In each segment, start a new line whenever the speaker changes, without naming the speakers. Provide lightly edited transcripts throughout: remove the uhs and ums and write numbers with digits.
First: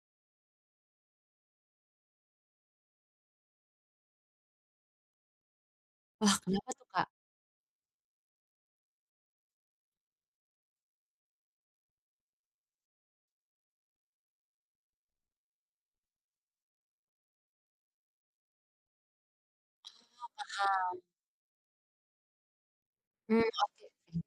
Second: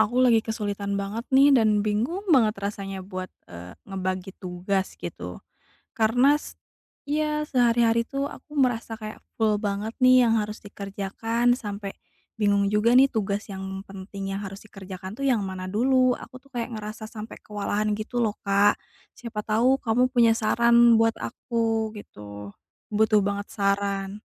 Aku lagi kesulitan banget nih dan bingung banget rasanya buat, ngebagi tugas gitu. Karena
Wah,
s
kenapa tuh, Kak?
Ya sehari-hari tuh aku merasa kayak full banget nih yang harus dikerjakan sampai bingung juga nih tugas yang penting yang harus dikerjakan tuh yang mana dulu. Aku tuh kayak ngerasa sampai kewalahan gitu loh, Kak. Siapa tahu kamu punya saran buat aku gitu. Butuh
Mmm,
banget
oke, oke.
saran.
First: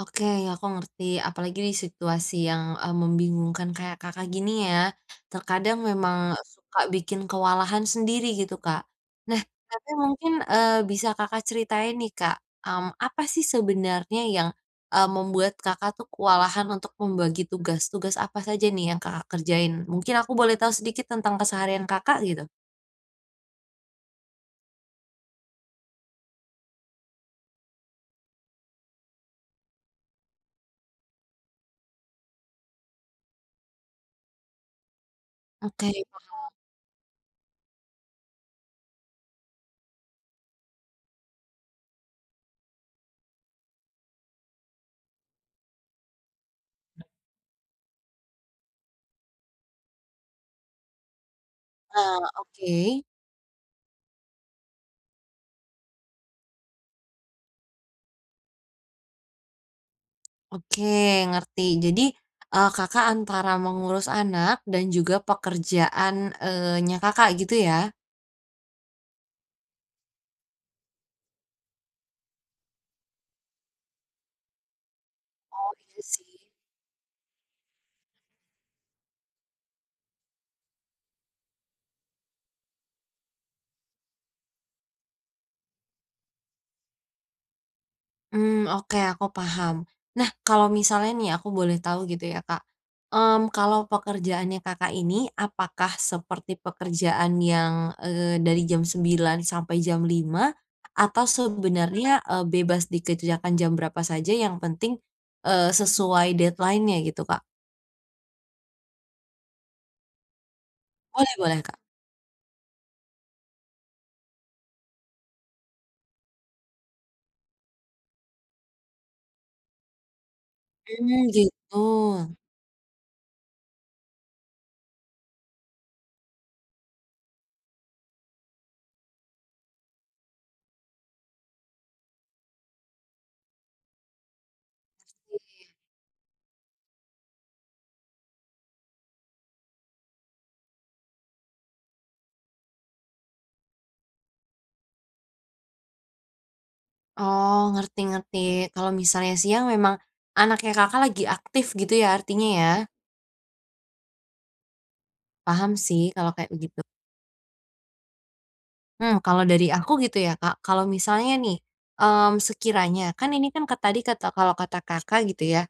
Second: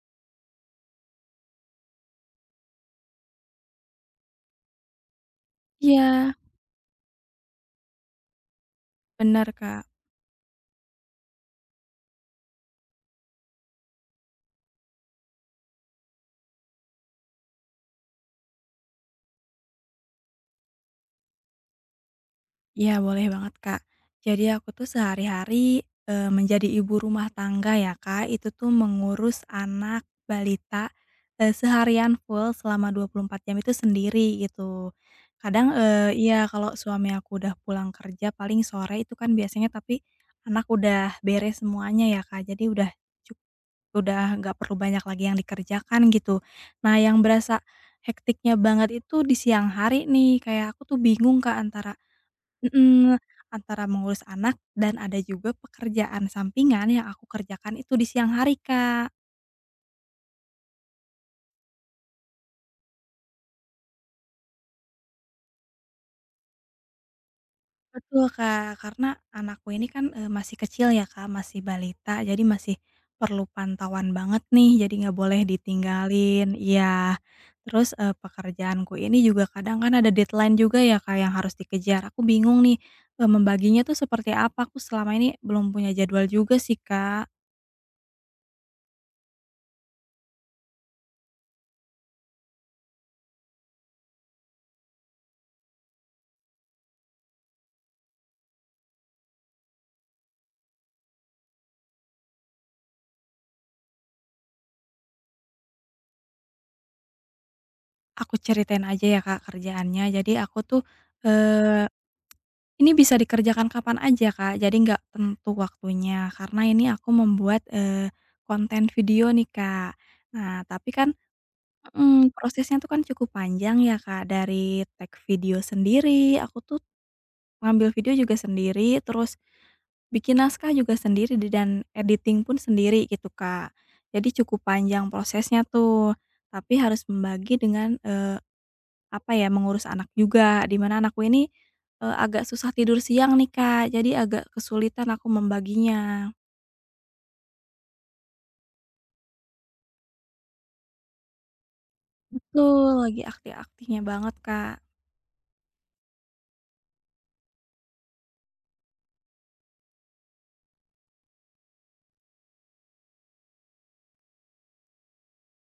Oke, aku ngerti. Apalagi di situasi yang, membingungkan kayak Kakak gini ya, terkadang memang
Iya,
suka bikin kewalahan sendiri gitu, Kak. Nah,
benar Kak.
tapi mungkin, bisa Kakak ceritain nih, Kak, apa sih sebenarnya yang, membuat Kakak tuh kewalahan untuk membagi tugas? Tugas apa saja nih yang Kakak kerjain? Mungkin aku boleh tahu sedikit tentang keseharian Kakak gitu?
Iya, boleh banget, Kak. Jadi aku tuh sehari-hari, menjadi ibu rumah tangga ya, Kak, itu tuh mengurus anak balita, seharian full selama 24 jam itu sendiri gitu. Kadang,
Oke,
iya, kalau suami aku udah pulang kerja paling sore itu kan biasanya, tapi anak udah beres semuanya ya, Kak, jadi udah cuk udah nggak perlu banyak lagi yang dikerjakan gitu. Nah, yang berasa hektiknya banget itu di siang hari nih, kayak aku tuh bingung, Kak, antara
heeh, oke.
Mhm, antara mengurus anak dan ada juga pekerjaan sampingan yang aku kerjakan itu di siang hari, Kak.
Oke, ngerti. Jadi, Kakak antara mengurus anak dan juga pekerjaannya Kakak gitu ya?
Betul, Kak. Karena anakku ini kan, masih kecil ya, Kak, masih balita, jadi masih perlu pantauan banget nih, jadi nggak boleh
Oh, iya sih.
ditinggalin iya. Terus, pekerjaanku ini juga kadang kan ada deadline juga ya, Kak, yang harus dikejar. Aku bingung nih, membaginya tuh seperti apa, aku selama ini belum punya jadwal juga sih, Kak.
Oke, aku paham. Nah, kalau misalnya nih aku boleh tahu gitu ya, Kak, kalau pekerjaannya Kakak ini apakah seperti pekerjaan yang, dari jam 9 sampai jam 5, atau sebenarnya, bebas dikerjakan jam berapa saja yang penting, sesuai deadline-nya gitu, Kak?
Aku ceritain aja ya Kak kerjaannya. Jadi aku tuh,
Boleh, boleh, Kak.
eee, ini bisa dikerjakan kapan aja Kak, jadi nggak tentu waktunya. Karena ini aku membuat, konten video nih Kak. Nah tapi kan
Mmm, gitu.
mhm, prosesnya tuh kan cukup panjang ya Kak, dari tag video sendiri, aku tuh ngambil video juga sendiri, terus bikin naskah juga sendiri di dan editing pun sendiri gitu Kak. Jadi cukup panjang prosesnya tuh, tapi harus membagi dengan, apa ya, mengurus anak juga, di mana anakku ini, agak susah tidur siang nih, Kak, jadi agak kesulitan aku membaginya.
Oh, ngerti, ngerti. Kalau misalnya siang memang anaknya Kakak lagi aktif gitu ya artinya ya?
Betul, lagi Aktif-aktifnya banget, Kak.
Paham sih kalau kayak kalau dari aku gitu ya, Kak, kalau misalnya nih, sekiranya kan ini kan tadi kata Kakak gitu ya,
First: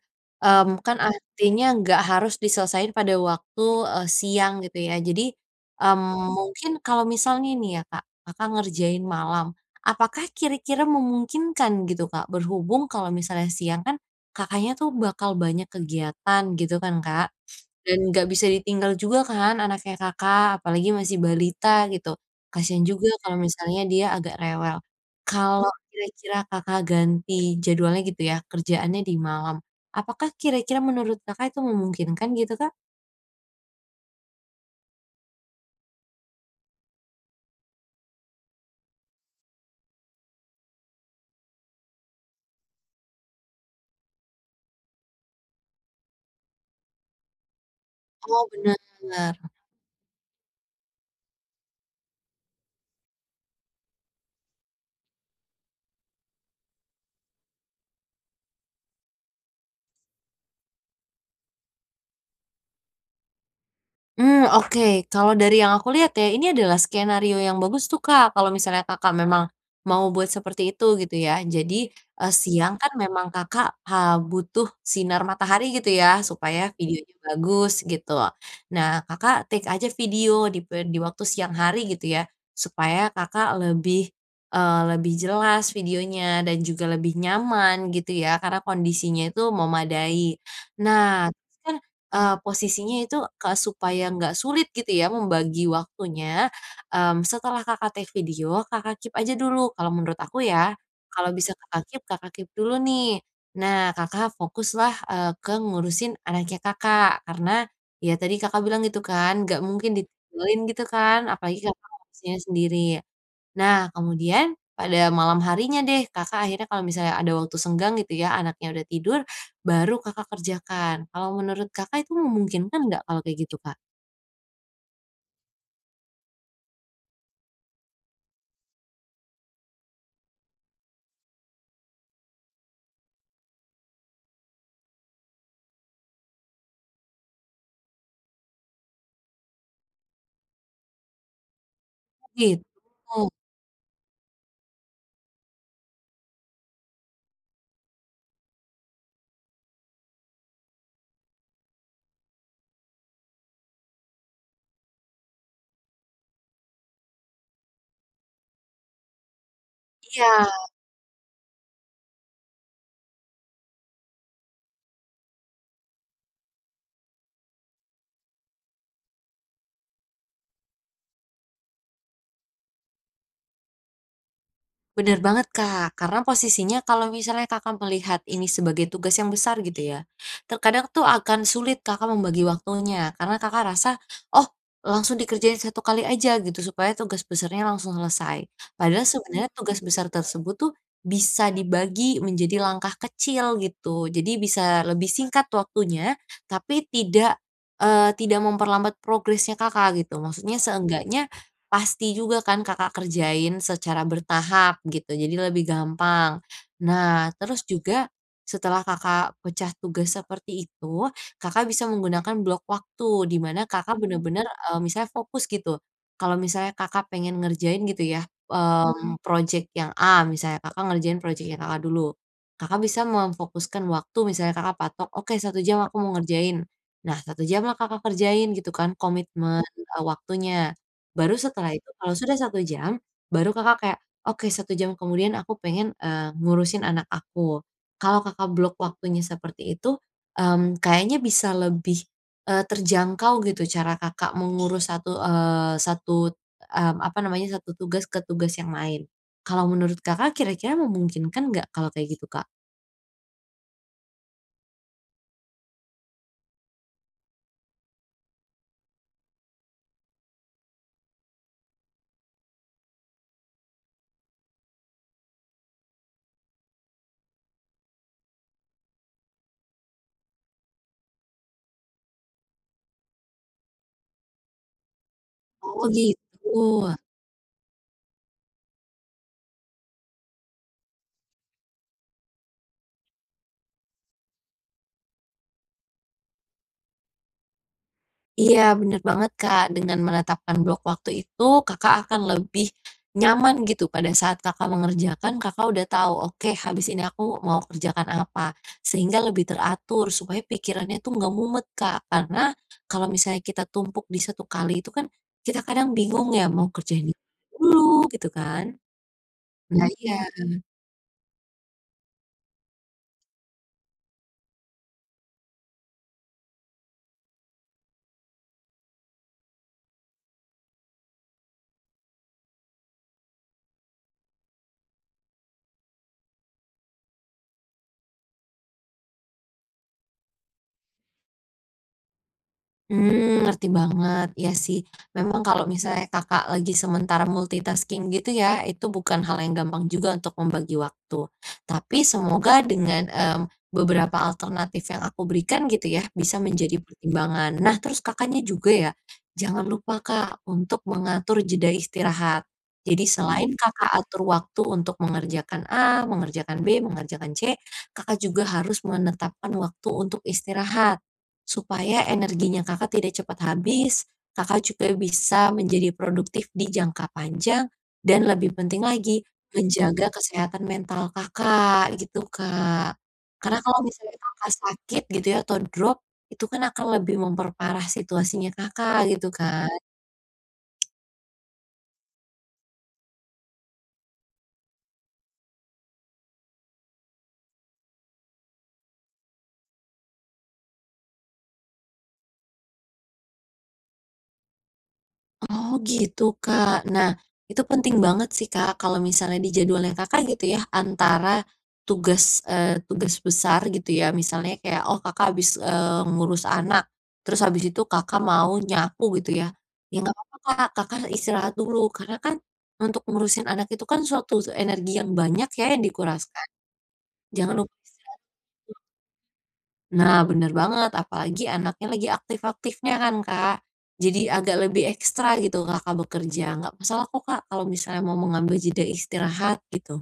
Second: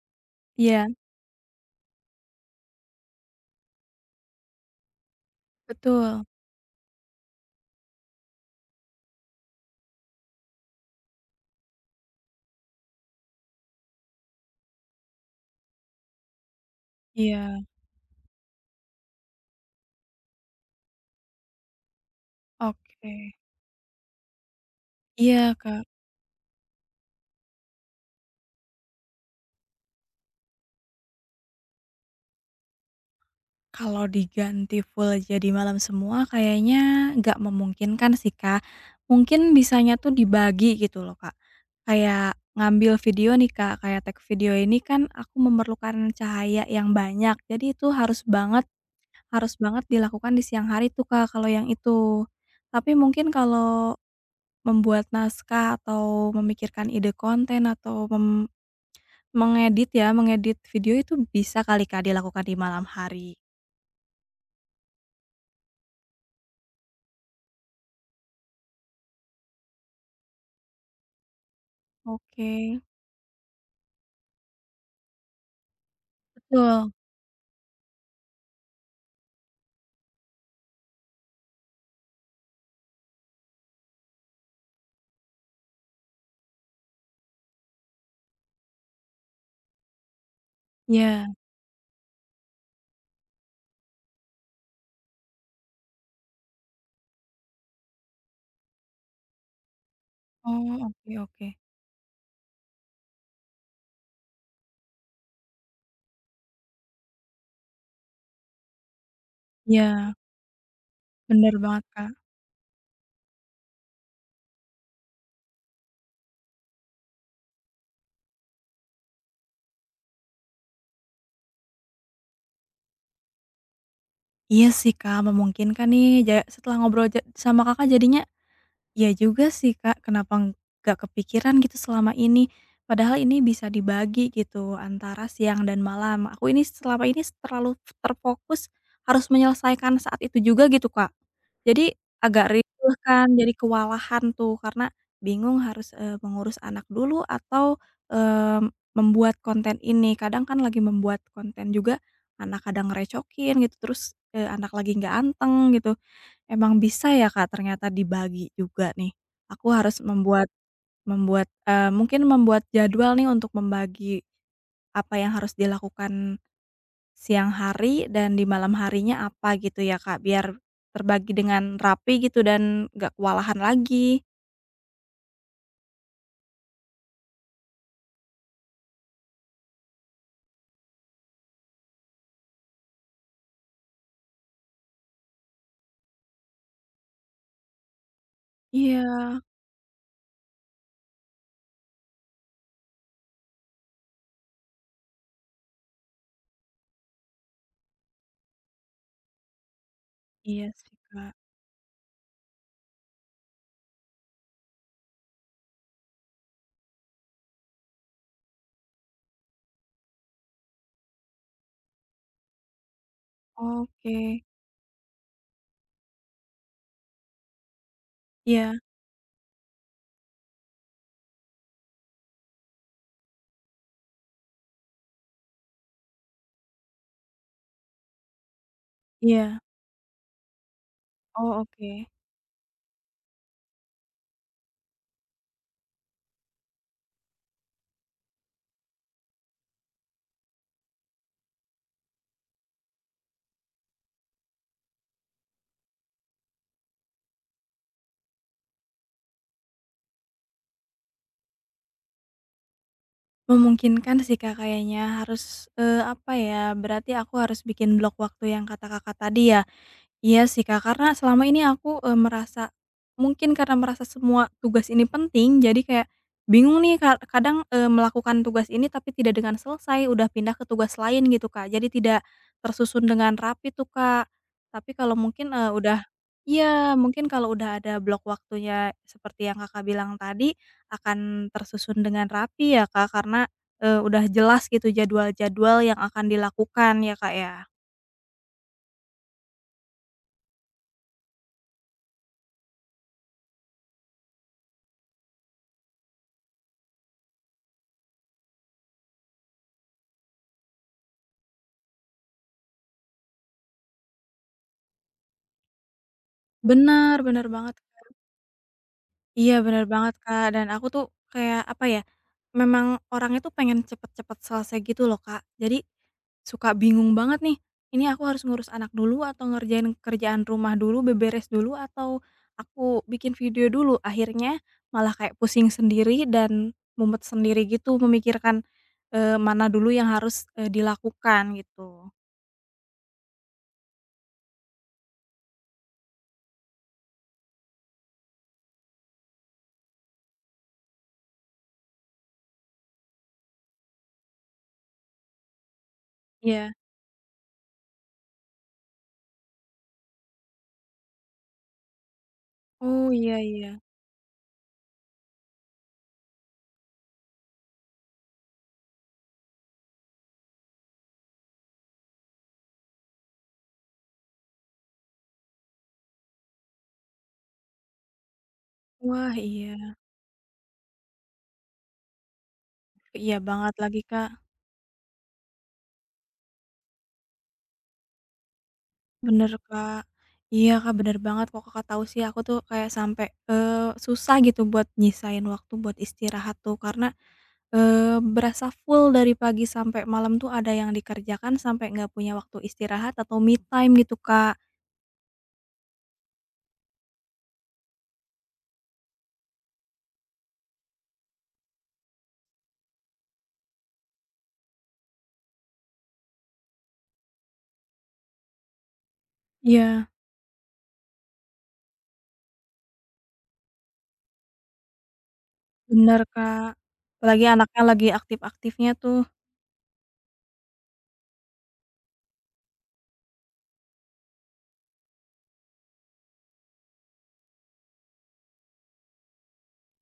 Iya,
kan, Mhm, artinya nggak harus diselesaikan pada waktu, siang gitu ya. Jadi,
betul.
mungkin kalau misalnya nih ya, Kak, Kakak ngerjain malam, apakah kira-kira memungkinkan gitu, Kak? Berhubung kalau misalnya siang kan Kakaknya tuh bakal banyak kegiatan gitu kan, Kak.
Iya,
Dan nggak bisa ditinggal juga kan anaknya Kakak, apalagi masih balita gitu. Kasihan juga
oke.
kalau misalnya dia agak rewel.
Iya,
Kalau
Kak,
kira-kira Kakak ganti jadwalnya gitu ya, kerjaannya di malam, apakah kira-kira menurut Kakak itu memungkinkan gitu, Kak?
kalau diganti full jadi malam semua kayaknya nggak memungkinkan sih, Kak. Mungkin bisanya tuh dibagi gitu loh, Kak. Kayak ngambil video nih, Kak, kayak tag video ini kan aku memerlukan cahaya yang banyak, jadi itu harus
Oh,
banget
bener.
harus banget dilakukan di siang hari tuh, Kak, kalau yang itu. Tapi mungkin kalau membuat naskah atau memikirkan ide konten atau mengedit ya, mengedit video itu bisa kali, Kak, dilakukan di malam hari.
Mmm, oke. Kalau dari yang aku lihat ya, ini adalah skenario yang bagus tuh, Kak, kalau misalnya Kakak memang mau buat seperti itu gitu ya. Jadi, siang
Oke,
kan memang Kakak, butuh sinar matahari gitu ya, supaya
betul.
videonya bagus gitu. Nah, Kakak take aja video di waktu siang hari gitu ya, supaya Kakak lebih jelas videonya dan juga lebih nyaman gitu ya, karena kondisinya itu memadai. Nah,
Ya.
kan. Posisinya itu, Kak, supaya nggak sulit gitu ya membagi waktunya, setelah Kakak take video, Kakak keep aja dulu kalau menurut aku ya.
Oh, oke
Kalau
oke.
bisa Kakak keep dulu nih. Nah, Kakak fokuslah, ke ngurusin anaknya Kakak, karena ya tadi Kakak bilang gitu kan, nggak mungkin
Ya,
ditinggalin gitu kan,
bener
apalagi
banget,
Kakak
Kak.
ngurusinnya sendiri. Nah, kemudian pada malam harinya deh, Kakak akhirnya kalau misalnya ada waktu senggang gitu ya, anaknya udah tidur, baru Kakak kerjakan. Kalau menurut Kakak itu memungkinkan nggak kalau kayak gitu, Kak?
Iya sih, Kak, memungkinkan nih setelah ngobrol sama Kakak jadinya Iya juga sih Kak, kenapa nggak kepikiran gitu selama ini. Padahal ini bisa dibagi gitu antara siang dan malam. Aku ini selama ini terlalu terfokus harus menyelesaikan saat itu juga gitu Kak. Jadi agak
Gitu,
riweuh kan, jadi kewalahan tuh karena bingung harus, mengurus anak dulu atau, membuat konten ini. Kadang kan lagi membuat konten juga anak kadang ngerecokin gitu, terus, anak lagi nggak anteng gitu. Emang bisa ya Kak ternyata dibagi juga nih. Aku harus membuat
iya.
membuat, eee, mungkin membuat jadwal nih untuk membagi apa yang harus dilakukan siang hari dan di malam harinya apa gitu ya Kak, biar terbagi dengan rapi gitu dan nggak kewalahan lagi.
Bener banget, Kak, karena posisinya kalau misalnya Kakak melihat ini sebagai tugas yang besar gitu ya, terkadang tuh akan sulit Kakak membagi waktunya karena Kakak rasa, "Oh, langsung dikerjain satu kali aja," gitu, supaya tugas besarnya langsung selesai. Padahal
Iya,
sebenarnya tugas besar tersebut tuh bisa dibagi menjadi langkah kecil gitu, jadi bisa lebih singkat waktunya, tapi tidak, tidak memperlambat progresnya Kakak gitu. Maksudnya
iya sih Kak.
seenggaknya, pasti juga kan Kakak kerjain secara bertahap gitu, jadi lebih gampang. Nah, terus juga setelah Kakak pecah tugas seperti itu, Kakak bisa menggunakan blok waktu, di mana Kakak
Oke.
benar-benar misalnya fokus gitu. Kalau misalnya Kakak pengen ngerjain gitu ya,
Iya
project yang A misalnya, Kakak ngerjain project yang Kakak dulu. Kakak bisa memfokuskan waktu, misalnya Kakak patok, "Oke, 1 jam aku mau ngerjain." Nah, 1 jam lah Kakak kerjain gitu kan,
iya.
komitmen, waktunya. Baru
Oh
setelah itu
oke.
kalau sudah 1 jam, baru Kakak kayak, "Oke, 1 jam kemudian aku pengen, ngurusin anak aku." Kalau Kakak blok waktunya seperti itu, kayaknya bisa lebih, terjangkau gitu cara Kakak mengurus satu, eee, satu, mmm, apa namanya, satu tugas ke tugas yang lain. Kalau menurut Kakak kira-kira memungkinkan nggak kalau kayak gitu, Kak?
Memungkinkan sih Kak kayaknya harus, apa ya, berarti aku harus bikin blok waktu yang kata Kakak tadi ya? Iya sih, Kak, karena selama ini aku, merasa mungkin karena merasa semua tugas ini penting, jadi kayak bingung nih kadang, melakukan tugas ini tapi tidak dengan selesai, udah pindah ke tugas lain gitu, Kak. Jadi tidak tersusun dengan rapi tuh, Kak. Tapi kalau mungkin,
Oh,
udah
gitu.
iya, mungkin kalau udah ada blok waktunya seperti yang Kakak bilang tadi, akan tersusun dengan rapi ya, Kak, karena, udah jelas gitu jadwal-jadwal yang akan dilakukan ya, Kak, ya.
Iya, bener banget, Kak. Dengan menetapkan blok waktu itu, Kakak akan lebih nyaman gitu pada saat Kakak mengerjakan, Kakak udah tahu, "Oke, habis ini aku mau kerjakan apa." Sehingga lebih teratur supaya pikirannya tuh nggak mumet, Kak. Karena kalau misalnya kita tumpuk di satu kali itu kan kita kadang bingung ya, mau kerjain ini
Benar-benar banget.
dulu gitu kan.
Iya bener
Nah,
banget,
iya.
Kak, dan aku tuh kayak apa ya, memang orangnya tuh pengen cepet-cepet selesai gitu loh, Kak. Jadi suka bingung banget nih, ini aku harus ngurus anak dulu atau ngerjain kerjaan rumah dulu, beberes dulu atau aku bikin video dulu? Akhirnya malah kayak pusing sendiri dan mumet sendiri gitu memikirkan, mana dulu yang harus, dilakukan gitu.
Ngerti banget. Iya sih, memang kalau misalnya Kakak lagi sementara multitasking gitu ya, itu bukan hal yang gampang juga untuk membagi waktu. Tapi semoga dengan, beberapa alternatif yang aku berikan gitu ya, bisa
Iya.
menjadi pertimbangan. Nah, terus Kakaknya juga ya, jangan lupa Kak, untuk mengatur jeda istirahat. Jadi
Oh, iya
selain, Mhm,
iya.
Kakak atur waktu untuk mengerjakan A, mengerjakan B, mengerjakan C, Kakak juga harus menetapkan waktu untuk istirahat. Supaya energinya Kakak tidak cepat habis, Kakak juga bisa menjadi produktif di jangka panjang dan lebih penting lagi,
Wah, iya.
menjaga kesehatan mental Kakak, gitu, Kak.
Iya
Karena
banget
kalau
lagi,
misalnya
Kak.
Kakak sakit gitu ya atau drop, itu kan akan lebih memperparah situasinya Kakak, gitu,
Bener,
Kak.
Kak. Iya, Kak, bener banget kok Kakak tahu sih aku tuh kayak sampai, eee, susah gitu buat nyisain waktu buat istirahat tuh karena, eee, berasa full dari pagi sampai malam tuh ada yang dikerjakan sampai nggak punya waktu istirahat atau me time gitu, Kak.
Oh, gitu, Kak. Nah, itu penting banget sih, Kak, kalau misalnya di jadwalnya Kakak gitu ya, antara tugas, tugas besar gitu ya, misalnya kayak, oh Kakak habis, ngurus anak, terus habis itu Kakak mau nyapu gitu ya, ya
Iya,
nggak apa-apa, Kak, Kakak istirahat dulu, karena kan untuk ngurusin anak itu kan suatu energi yang banyak ya yang
bener,
dikuraskan.
Kak. Apalagi
Jangan lupa.
anaknya lagi aktif-aktifnya tuh.
Nah, bener banget, apalagi anaknya lagi aktif-aktifnya kan, Kak. Jadi agak lebih ekstra gitu Kakak bekerja, nggak masalah kok, Kak, kalau misalnya mau mengambil jeda istirahat gitu.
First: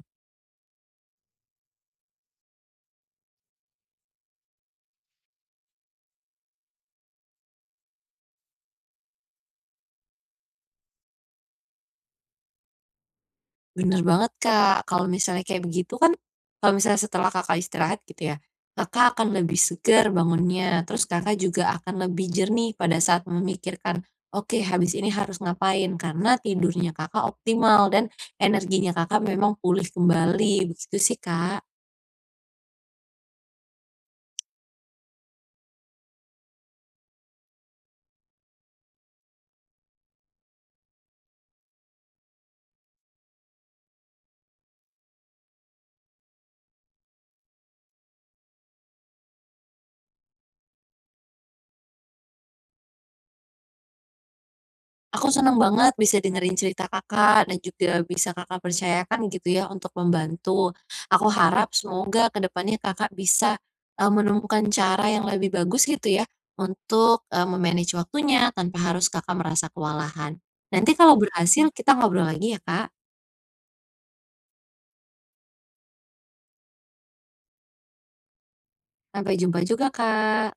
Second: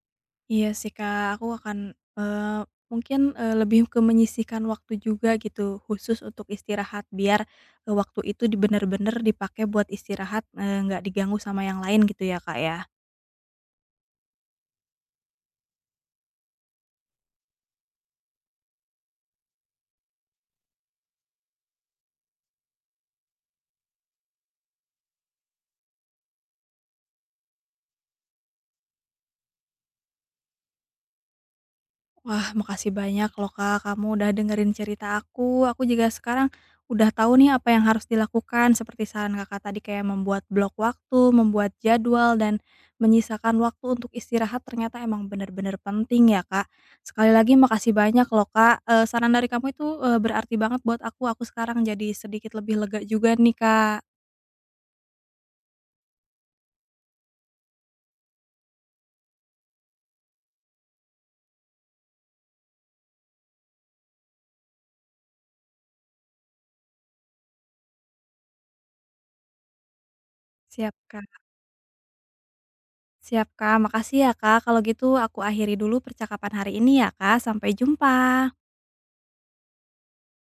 Iya sih Kak, aku akan, mungkin, lebih ke menyisihkan waktu juga gitu, khusus untuk istirahat, biar, waktu itu di bener-bener dipakai buat istirahat, nggak diganggu sama yang lain gitu ya Kak ya?
Bener banget, Kak, kalau misalnya kayak begitu kan, kalau misalnya setelah Kakak istirahat gitu ya, Kakak akan lebih segar bangunnya, terus Kakak juga akan lebih jernih pada saat memikirkan, "Oke, habis ini harus ngapain?" Karena tidurnya Kakak optimal dan energinya Kakak memang pulih kembali, begitu sih, Kak.
Wah, makasih banyak loh Kak, kamu udah dengerin cerita aku. Aku juga sekarang udah tahu nih apa yang harus dilakukan seperti saran Kakak tadi kayak membuat blok waktu, membuat jadwal, dan menyisakan waktu untuk istirahat ternyata emang bener-bener penting ya Kak. Sekali lagi makasih banyak loh Kak, saran dari kamu itu, berarti banget buat aku. Aku sekarang jadi sedikit lebih lega juga nih Kak.
Aku senang banget bisa dengerin cerita Kakak dan juga bisa Kakak percayakan gitu ya untuk membantu. Aku harap semoga kedepannya Kakak bisa, menemukan cara yang lebih bagus gitu ya untuk, eee, me waktunya tanpa harus Kakak merasa kewalahan. Nanti
Siap
kalau
Kak
berhasil kita ngobrol lagi ya, Kak.
siap Kak, makasih ya Kak. Kalau gitu aku akhiri dulu percakapan hari ini ya Kak, sampai jumpa.
Sampai jumpa juga, Kak.